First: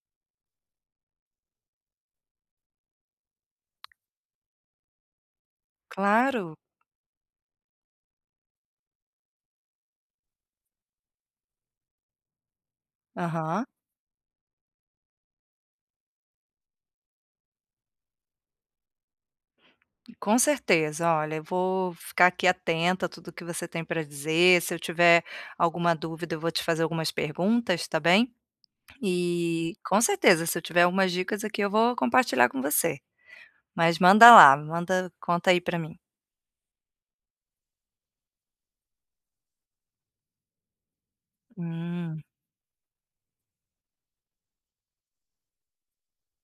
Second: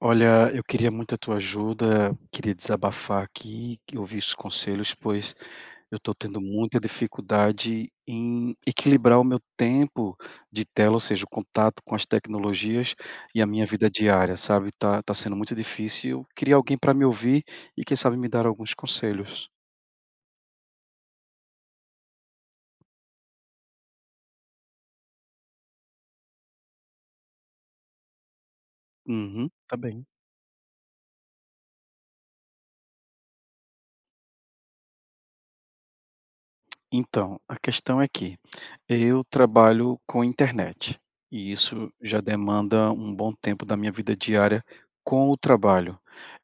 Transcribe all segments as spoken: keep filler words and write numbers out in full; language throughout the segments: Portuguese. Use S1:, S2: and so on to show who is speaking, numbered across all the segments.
S1: Olha, eu queria muito a tua ajuda, queria desabafar aqui, que ouvir os conselhos, pois eu estou tendo
S2: Claro.
S1: muita dificuldade em equilibrar o meu tempo de tela, ou seja, o contato com as tecnologias e a minha
S2: Aham.
S1: vida diária, sabe? Tá, tá sendo muito difícil. Eu queria alguém para me ouvir e, quem sabe, me dar alguns conselhos.
S2: Com certeza. Olha, eu vou ficar aqui atenta a tudo que você tem para dizer. Se eu tiver alguma dúvida, eu vou te fazer algumas perguntas, tá bem?
S1: Uhum,
S2: E
S1: tá
S2: com
S1: bem.
S2: certeza, se eu tiver algumas dicas aqui, eu vou compartilhar com você. Mas manda lá, manda, conta aí para mim.
S1: Então, a questão é que eu trabalho com internet, e isso já
S2: Hum.
S1: demanda um bom tempo da minha vida diária com o trabalho.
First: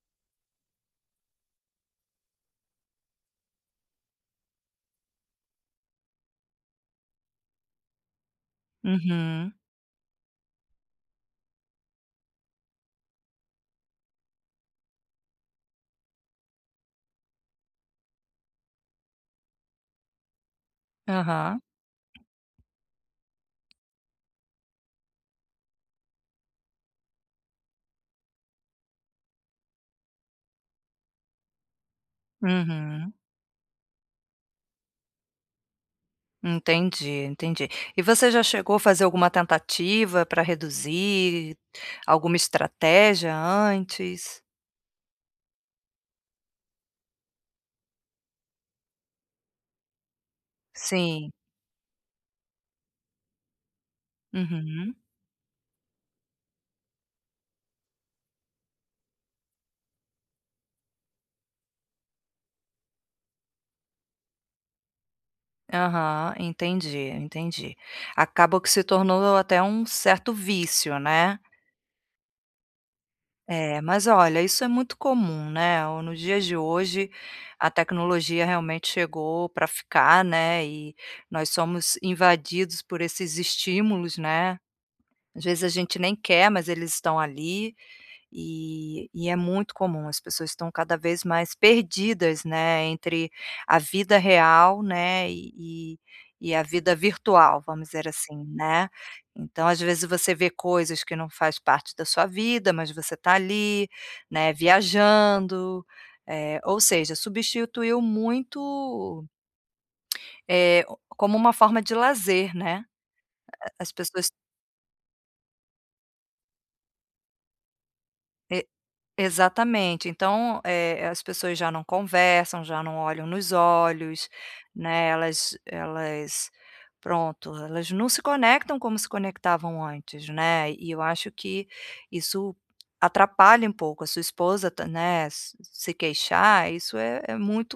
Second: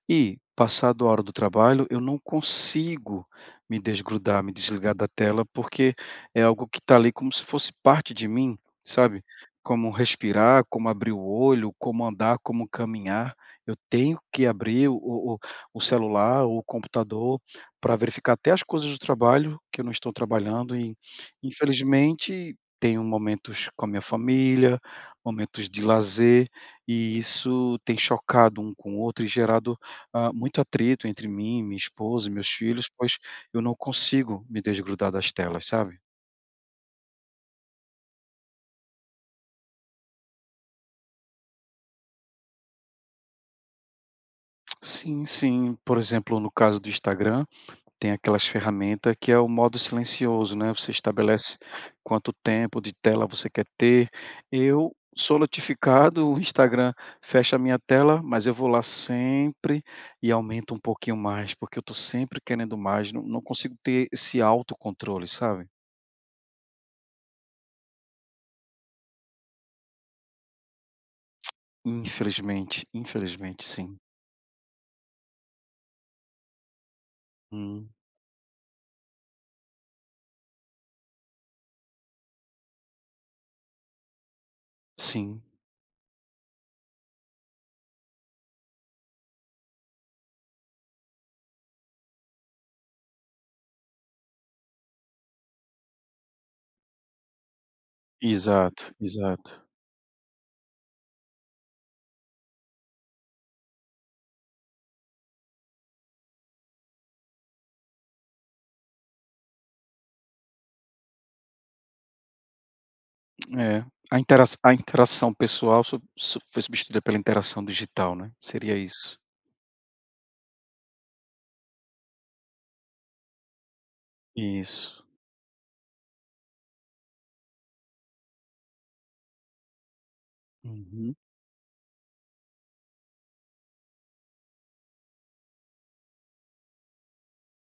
S1: E, passado a hora do trabalho, eu não consigo me desgrudar, me desligar da tela, porque é algo que está ali como se fosse parte de mim, sabe?
S2: Uhum.
S1: Como respirar, como abrir o olho, como andar, como caminhar. Eu tenho que abrir o, o, o celular ou o computador para verificar até as coisas do trabalho que eu não estou trabalhando. E,
S2: Aham.
S1: infelizmente, tenho momentos com a minha família, momentos de lazer, e isso tem chocado um com o outro e gerado ah, muito atrito entre mim, minha esposa e meus filhos,
S2: Uhum.
S1: pois eu não consigo me desgrudar das telas, sabe?
S2: Entendi, entendi. E você já chegou a fazer alguma tentativa para reduzir, alguma estratégia antes?
S1: Sim, sim, por exemplo, no caso do Instagram, tem aquelas ferramentas que é o modo silencioso, né, você
S2: Sim.
S1: estabelece quanto tempo de tela você quer ter. Eu
S2: Uhum.
S1: sou notificado, o Instagram fecha a minha tela, mas eu vou lá sempre e aumento um pouquinho mais, porque eu tô sempre querendo mais, não não consigo ter esse autocontrole, sabe?
S2: Aham, entendi, entendi. Acabou que se tornou até um certo vício, né.
S1: Infelizmente, infelizmente
S2: É,
S1: sim.
S2: mas olha, isso é muito comum, né, o nos dias de hoje, a
S1: Hum.
S2: tecnologia realmente chegou para ficar, né, e nós somos invadidos por esses estímulos, né.
S1: Sim,
S2: Às vezes a gente nem quer, mas eles estão ali. E e é muito comum, as pessoas estão cada vez mais perdidas, né, entre a vida real, né, e e e a vida virtual, vamos dizer assim, né.
S1: exato, exato.
S2: Então, às vezes, você vê coisas que não faz parte da sua vida, mas você está ali, né, viajando, eh, ou seja, substituiu muito, eh, como uma forma de lazer, né.
S1: É,
S2: As
S1: a
S2: pessoas
S1: intera a interação pessoal su su foi substituída pela interação digital, né,
S2: eh,
S1: seria isso.
S2: Exatamente. Então, eh, as pessoas já não conversam, já não olham nos olhos,
S1: Isso.
S2: né, elas elas pronto, elas não se conectam como se conectavam antes, né, e eu
S1: Uhum.
S2: acho que isso atrapalha um pouco. A sua esposa ta né, se se queixar, isso é é muito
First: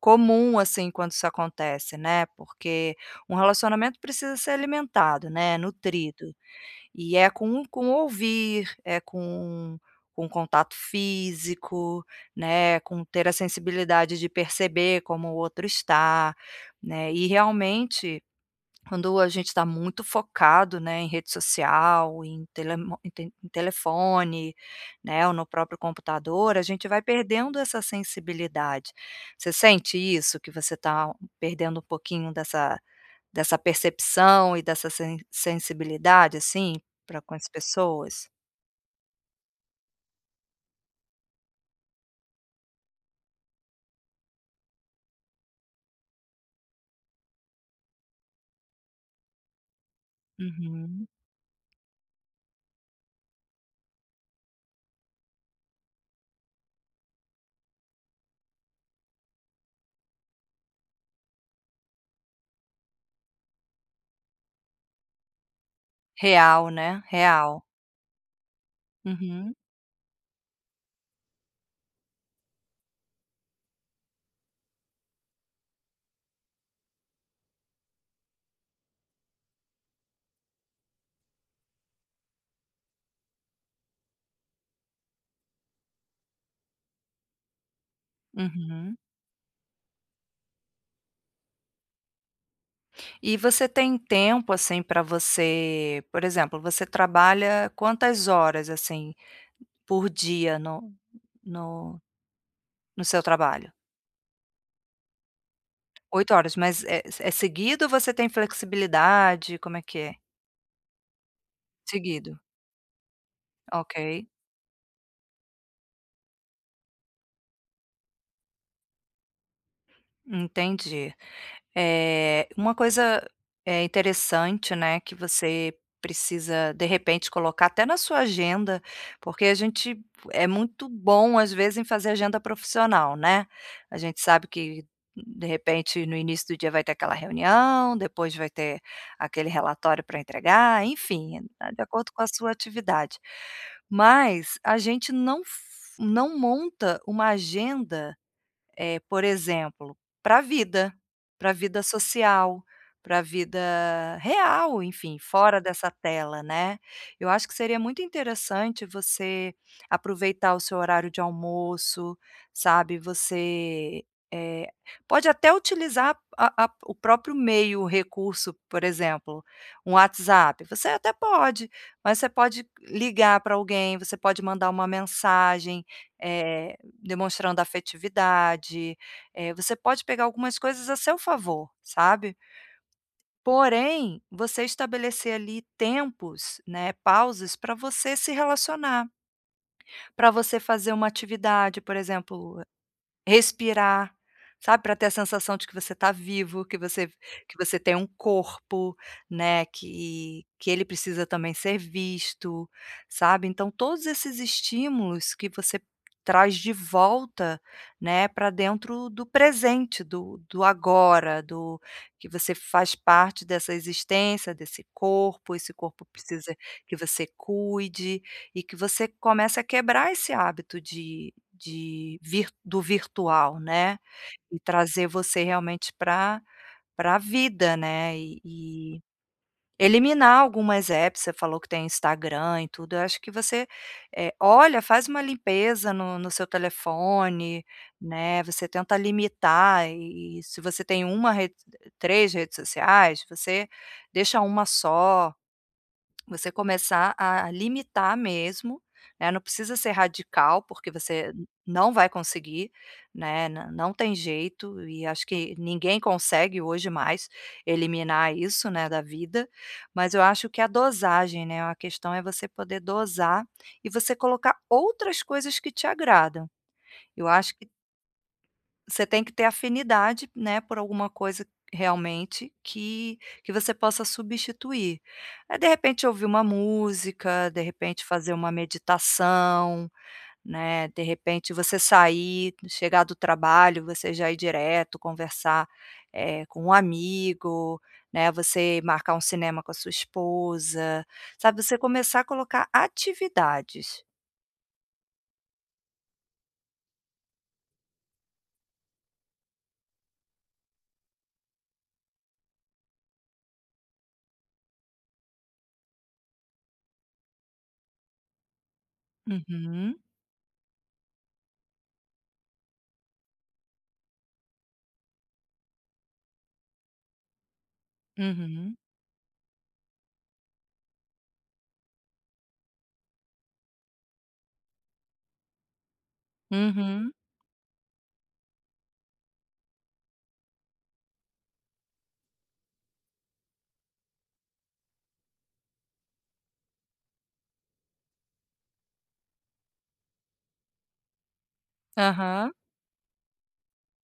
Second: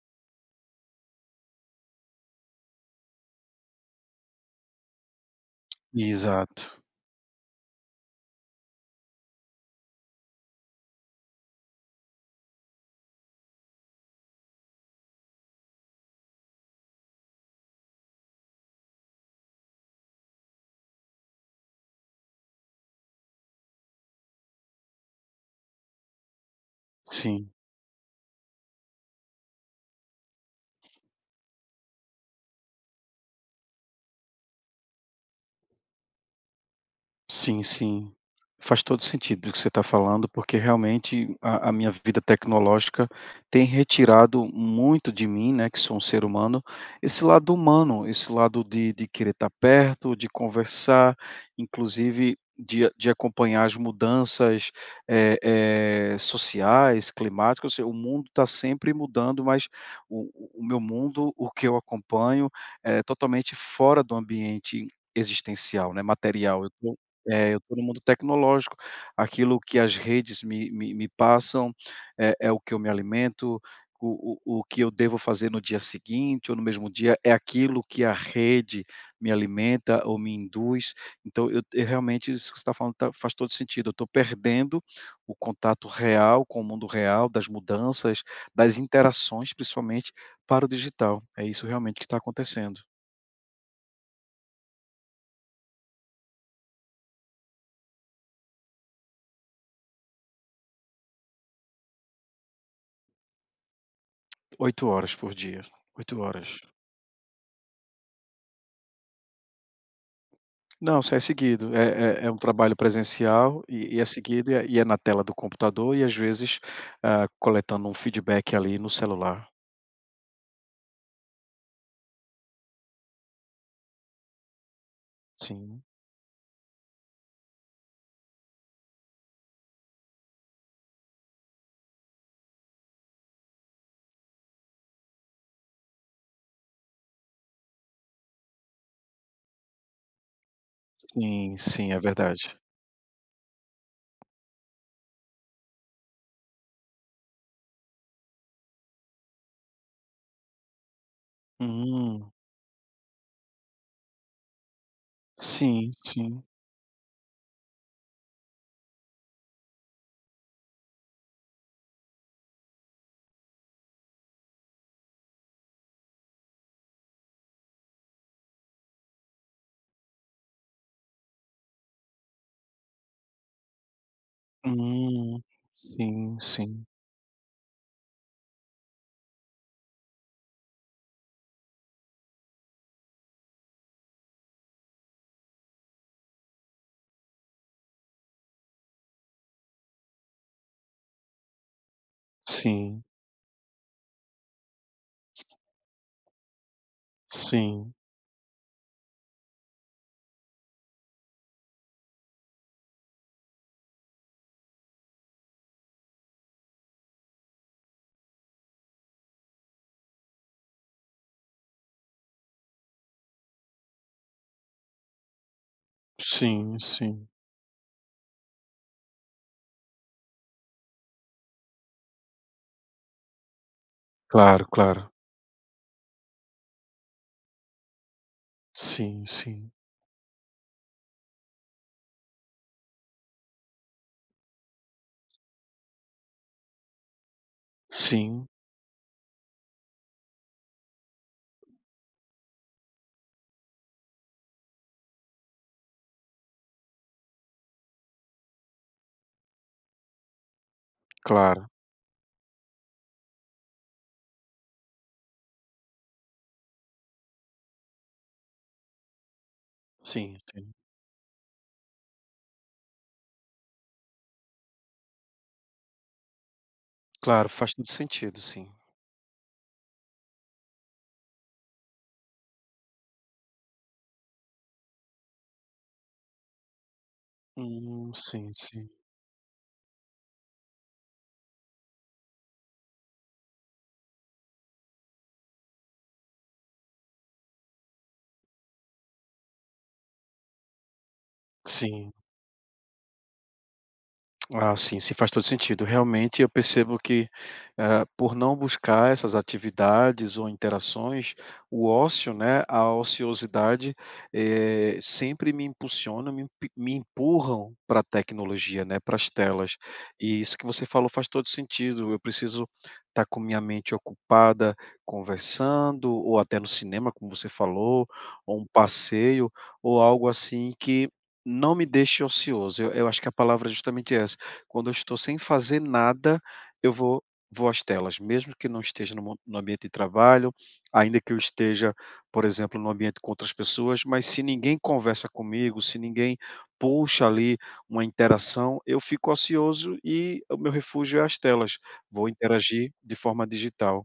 S2: comum, assim, quando isso acontece, né, porque um relacionamento precisa ser alimentado, né, nutrido.
S1: Exato,
S2: E é com com ouvir, é com com contato físico, né, com ter a sensibilidade de perceber como o outro está, né, e realmente quando a gente está muito focado, né, em rede social, em telemo em te em telefone, né, ou no próprio computador, a gente vai
S1: sim.
S2: perdendo essa sensibilidade. Você sente isso, que você está perdendo um pouquinho dessa dessa percepção e dessa sen sensibilidade, assim, para com as
S1: Sim, sim.
S2: pessoas?
S1: Faz todo sentido o que você está falando, porque realmente a, a minha vida tecnológica tem retirado muito de mim, né, que sou um ser humano, esse lado humano, esse lado de, de querer estar perto, de
S2: Uhum.
S1: conversar, inclusive de, de acompanhar as mudanças eh, eh, sociais, climáticas, ou seja, o mundo está sempre mudando, mas o, o o meu mundo, o que eu acompanho, é totalmente fora do ambiente existencial, né, material.
S2: Real,
S1: Eu tô
S2: né,
S1: é, eu
S2: real.
S1: estou no mundo tecnológico,
S2: Uhum,
S1: aquilo que as redes me me me passam, é é o que eu me alimento, o o o que eu devo fazer no dia seguinte ou no mesmo dia, é aquilo que a rede me alimenta ou me induz, então eu eu realmente isso que você está falando tá faz todo sentido, eu estou perdendo o contato real com o mundo real, das mudanças, das
S2: uhum.
S1: interações principalmente, para o digital, é isso realmente que está acontecendo.
S2: E você tem tempo, assim, para você por exemplo, você trabalha quantas horas, assim, por dia no no no seu trabalho?
S1: Oito horas por dia, oito
S2: oito
S1: horas.
S2: horas, mas é é seguido ou você tem flexibilidade, como é que é?
S1: Não, sim, é seguido. É é é
S2: Seguido,
S1: um trabalho presencial e e é
S2: ok.
S1: seguido e é e é na tela do computador e às vezes, ah, coletando um feedback ali no celular.
S2: Entendi. Eh, uma coisa, eh, interessante, né, que você
S1: Sim,
S2: precisa, de repente, colocar até na sua agenda, porque a gente é muito bom, às vezes, em fazer agenda profissional, né. A gente sabe que, de repente, no início do dia vai ter aquela reunião, depois vai ter aquele relatório para entregar, enfim,
S1: sim,
S2: né, de
S1: sim, é
S2: acordo com a sua
S1: verdade.
S2: atividade. Mas a gente não f não monta uma agenda eh, por exemplo, para a vida, para a vida
S1: Hum,
S2: social, para a vida real, enfim, fora
S1: sim,
S2: dessa
S1: sim.
S2: tela, né. Eu acho que seria muito interessante você aproveitar o seu horário de almoço, sabe, você, eh, pode até utilizar a a o próprio meio, o recurso, por exemplo, um WhatsApp, você até pode, mas você pode ligar para alguém, você pode mandar uma
S1: Hum,
S2: mensagem,
S1: sim,
S2: eh
S1: sim,
S2: demonstrando afetividade, eh, você pode pegar algumas coisas a seu favor, sabe. Porém, você estabelecer ali tempos, né, pausas para você se relacionar, para você fazer uma atividade, por exemplo,
S1: sim,
S2: respirar, sabe, para ter a sensação de que você está vivo, que você que você
S1: sim,
S2: tem um corpo, né, que que ele precisa também ser visto, sabe. Então todos esses estímulos que você traz de volta, né, para dentro do presente, do do agora, do que você faz parte dessa existência, desse corpo, esse corpo precisa
S1: sim,
S2: que
S1: sim.
S2: você cuide. E que você comece a quebrar esse hábito de de vir do virtual, né, e
S1: Claro, claro.
S2: trazer você realmente para a vida, né, e e
S1: Sim, sim,
S2: eliminar algumas apps, você falou que tem Instagram e tudo, eu acho que você, eh, olha, faz uma limpeza no no seu telefone, né,
S1: sim,
S2: você tenta limitar e se você tem uma rede três redes sociais, você deixa uma só, você começar a limitar mesmo, né, não precisa ser radical, porque você
S1: claro.
S2: não vai conseguir, né, nã não tem jeito e acho que ninguém consegue hoje mais eliminar isso, né, da vida, mas eu
S1: Sim,
S2: acho que a
S1: sim.
S2: dosagem, né, a questão é você poder dosar e você colocar outras coisas que te agradam. Eu
S1: Claro,
S2: acho que
S1: faz todo sentido, sim.
S2: você tem que ter afinidade, né, por alguma coisa realmente que que você possa substituir. Eh, de repente ouvir uma música, de repente
S1: Hum,
S2: fazer
S1: sim,
S2: uma
S1: sim,
S2: meditação, né, de repente você sair, chegar do trabalho, você já ir direto conversar, eh, com um amigo, né, você marcar um cinema com a sua esposa, sabe, você
S1: sim.
S2: começar a colocar atividades.
S1: Ah, sim, sim, faz todo sentido. Realmente, eu percebo que, eh, por não buscar essas atividades ou interações, o ócio, né, a ociosidade, eh, sempre me impulsiona, me emp me empurram para a tecnologia, né, para as telas.
S2: Uhum,
S1: E isso que você falou faz todo sentido. Eu preciso estar com minha mente ocupada, conversando, ou até no cinema, como você falou, ou um
S2: uhum,
S1: passeio, ou algo assim que não me deixe ocioso. Eu eu acho que a palavra é justamente essa. Quando eu estou sem fazer nada, eu
S2: uhum,
S1: vou vou às telas, mesmo que não esteja no mo no ambiente de trabalho, ainda que eu esteja, por exemplo, no ambiente com outras pessoas, mas se ninguém conversa comigo, se ninguém puxa ali uma interação, eu fico ocioso e o meu refúgio é as telas. Vou
S2: aham.
S1: interagir de forma digital.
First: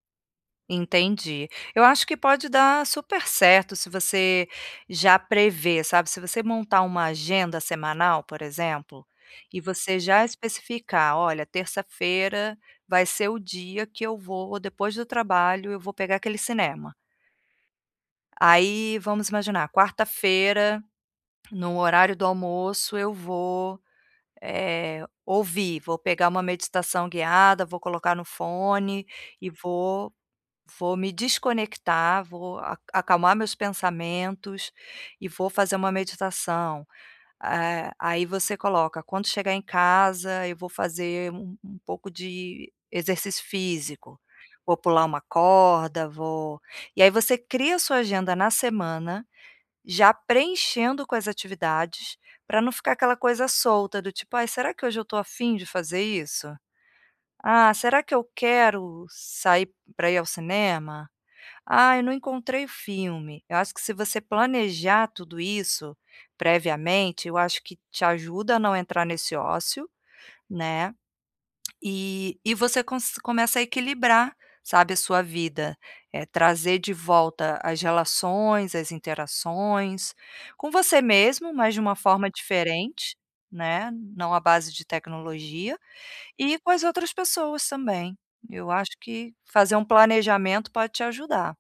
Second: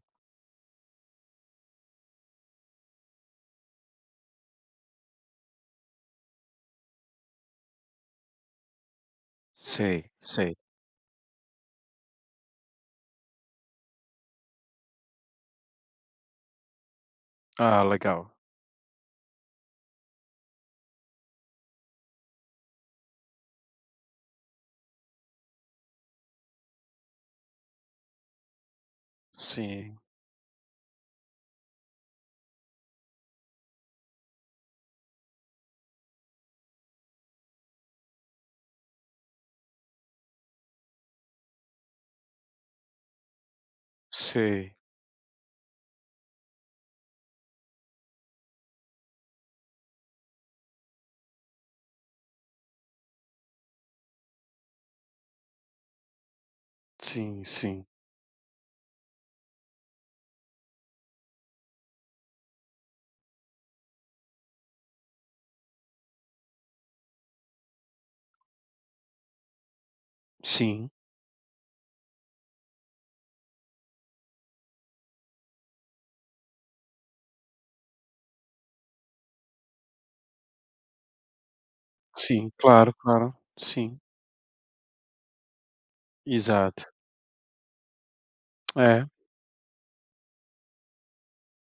S2: Entendi. Eu acho que pode dar super certo se você já prevê, sabe, se você montar uma agenda semanal, por exemplo, e você
S1: Sei,
S2: já
S1: sei.
S2: especificar: "Olha, terça-feira vai ser o dia que eu vou depois do trabalho, eu vou pegar aquele cinema".
S1: Ah, legal.
S2: Aí, vamos imaginar, quarta-feira, no horário do almoço, eu vou, eh, ouvir, vou pegar uma meditação guiada, vou colocar no fone e
S1: Sim,
S2: vou vou me desconectar, vou a acalmar meus pensamentos e vou fazer uma meditação. Eh, aí você coloca: "Quando chegar em casa, eu vou fazer um um pouco de exercício físico,
S1: sei.
S2: vou pular uma corda, vou" E aí você cria sua agenda na semana, já preenchendo com as atividades, para não ficar aquela coisa solta do tipo: "Ai, será que hoje eu estou afim de fazer isso?
S1: Sim,
S2: Ah,
S1: sim.
S2: será que eu quero sair para ir ao cinema?" Ah, eu não encontrei o filme. Eu acho que se você planejar tudo isso previamente, eu acho que te ajuda a não entrar nesse ócio,
S1: Sim,
S2: né, e e você cons começa a equilibrar, sabe, a sua vida, eh, trazer de volta as relações, as interações, com você mesmo, mas de uma forma
S1: sim. Claro,
S2: diferente,
S1: claro.
S2: né,
S1: Sim,
S2: não à base de tecnologia, e com as
S1: exato.
S2: outras pessoas também. Eu acho
S1: É.
S2: que fazer um planejamento pode te ajudar.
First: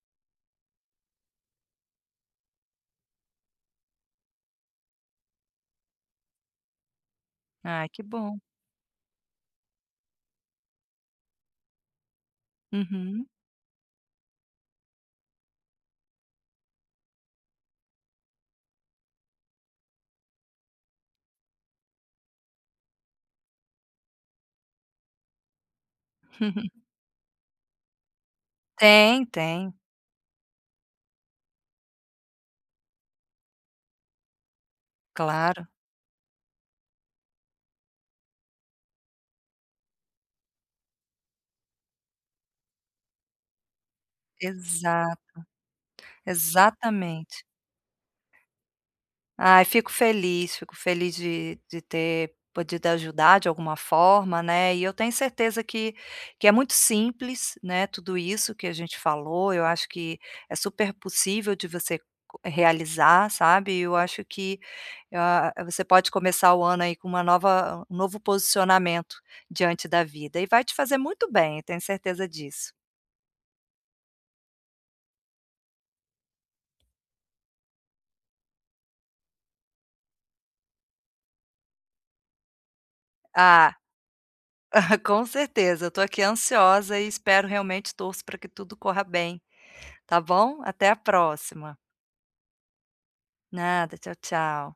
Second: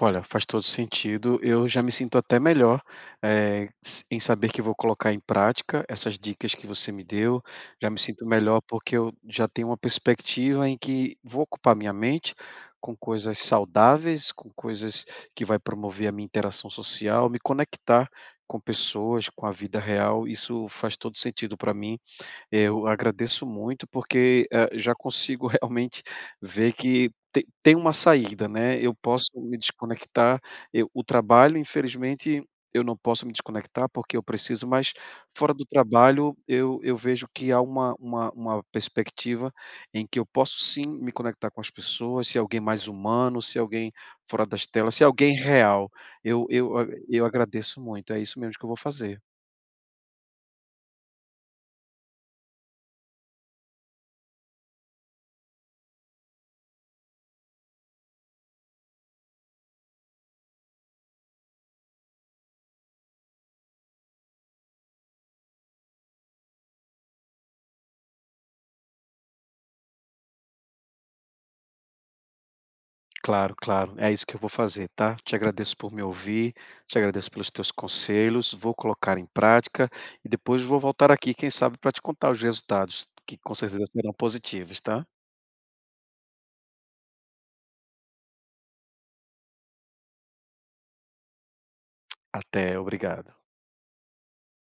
S1: Olha, faz todo sentido. Eu já me sinto até melhor, eh, s- em saber que vou colocar em prática essas dicas que você me deu.
S2: Ah,
S1: Já me
S2: que
S1: sinto
S2: bom.
S1: melhor porque eu já tenho uma perspectiva em que vou ocupar minha mente com
S2: Uhum.
S1: coisas saudáveis, com coisas que vai promover a minha interação social, me conectar com pessoas, com a vida real. Isso faz todo sentido para mim eh, Eu agradeço muito porque, eh, já consigo realmente ver que te tem uma saída, né, eu
S2: Tem,
S1: posso me
S2: tem,
S1: desconectar, eu o trabalho infelizmente eu não posso me desconectar porque eu preciso, mas fora do
S2: claro.
S1: trabalho eu eu vejo que há uma uma uma perspectiva em que eu posso sim me conectar com as pessoas, se alguém mais humano, se alguém fora das telas, se alguém
S2: Exato,
S1: real. Eu eu eu
S2: exatamente.
S1: agradeço muito, é isso mesmo que eu vou fazer.
S2: Ai, fico feliz, fico feliz de de ter podido ajudar de alguma forma, né, e eu tenho certeza que que é muito simples, né, tudo isso que a gente falou, eu acho que é super possível de você co realizar, sabe, eu acho que, ah, você pode começar o ano aí com uma nova um novo posicionamento diante da vida e vai te fazer muito bem, eu tenho certeza disso.
S1: Claro, claro. É isso que eu vou fazer, tá? Te agradeço por me ouvir, te agradeço pelos teus conselhos, vou colocar em prática e depois vou voltar aqui, quem sabe, para te contar os resultados, que com
S2: Ah
S1: certeza serão positivos,
S2: Ah,
S1: tá?
S2: com certeza, eu tô aqui ansiosa e espero realmente torço para que tudo corra bem, tá bom? Até a próxima.
S1: Até, obrigado.
S2: Nada, tchau, tchau.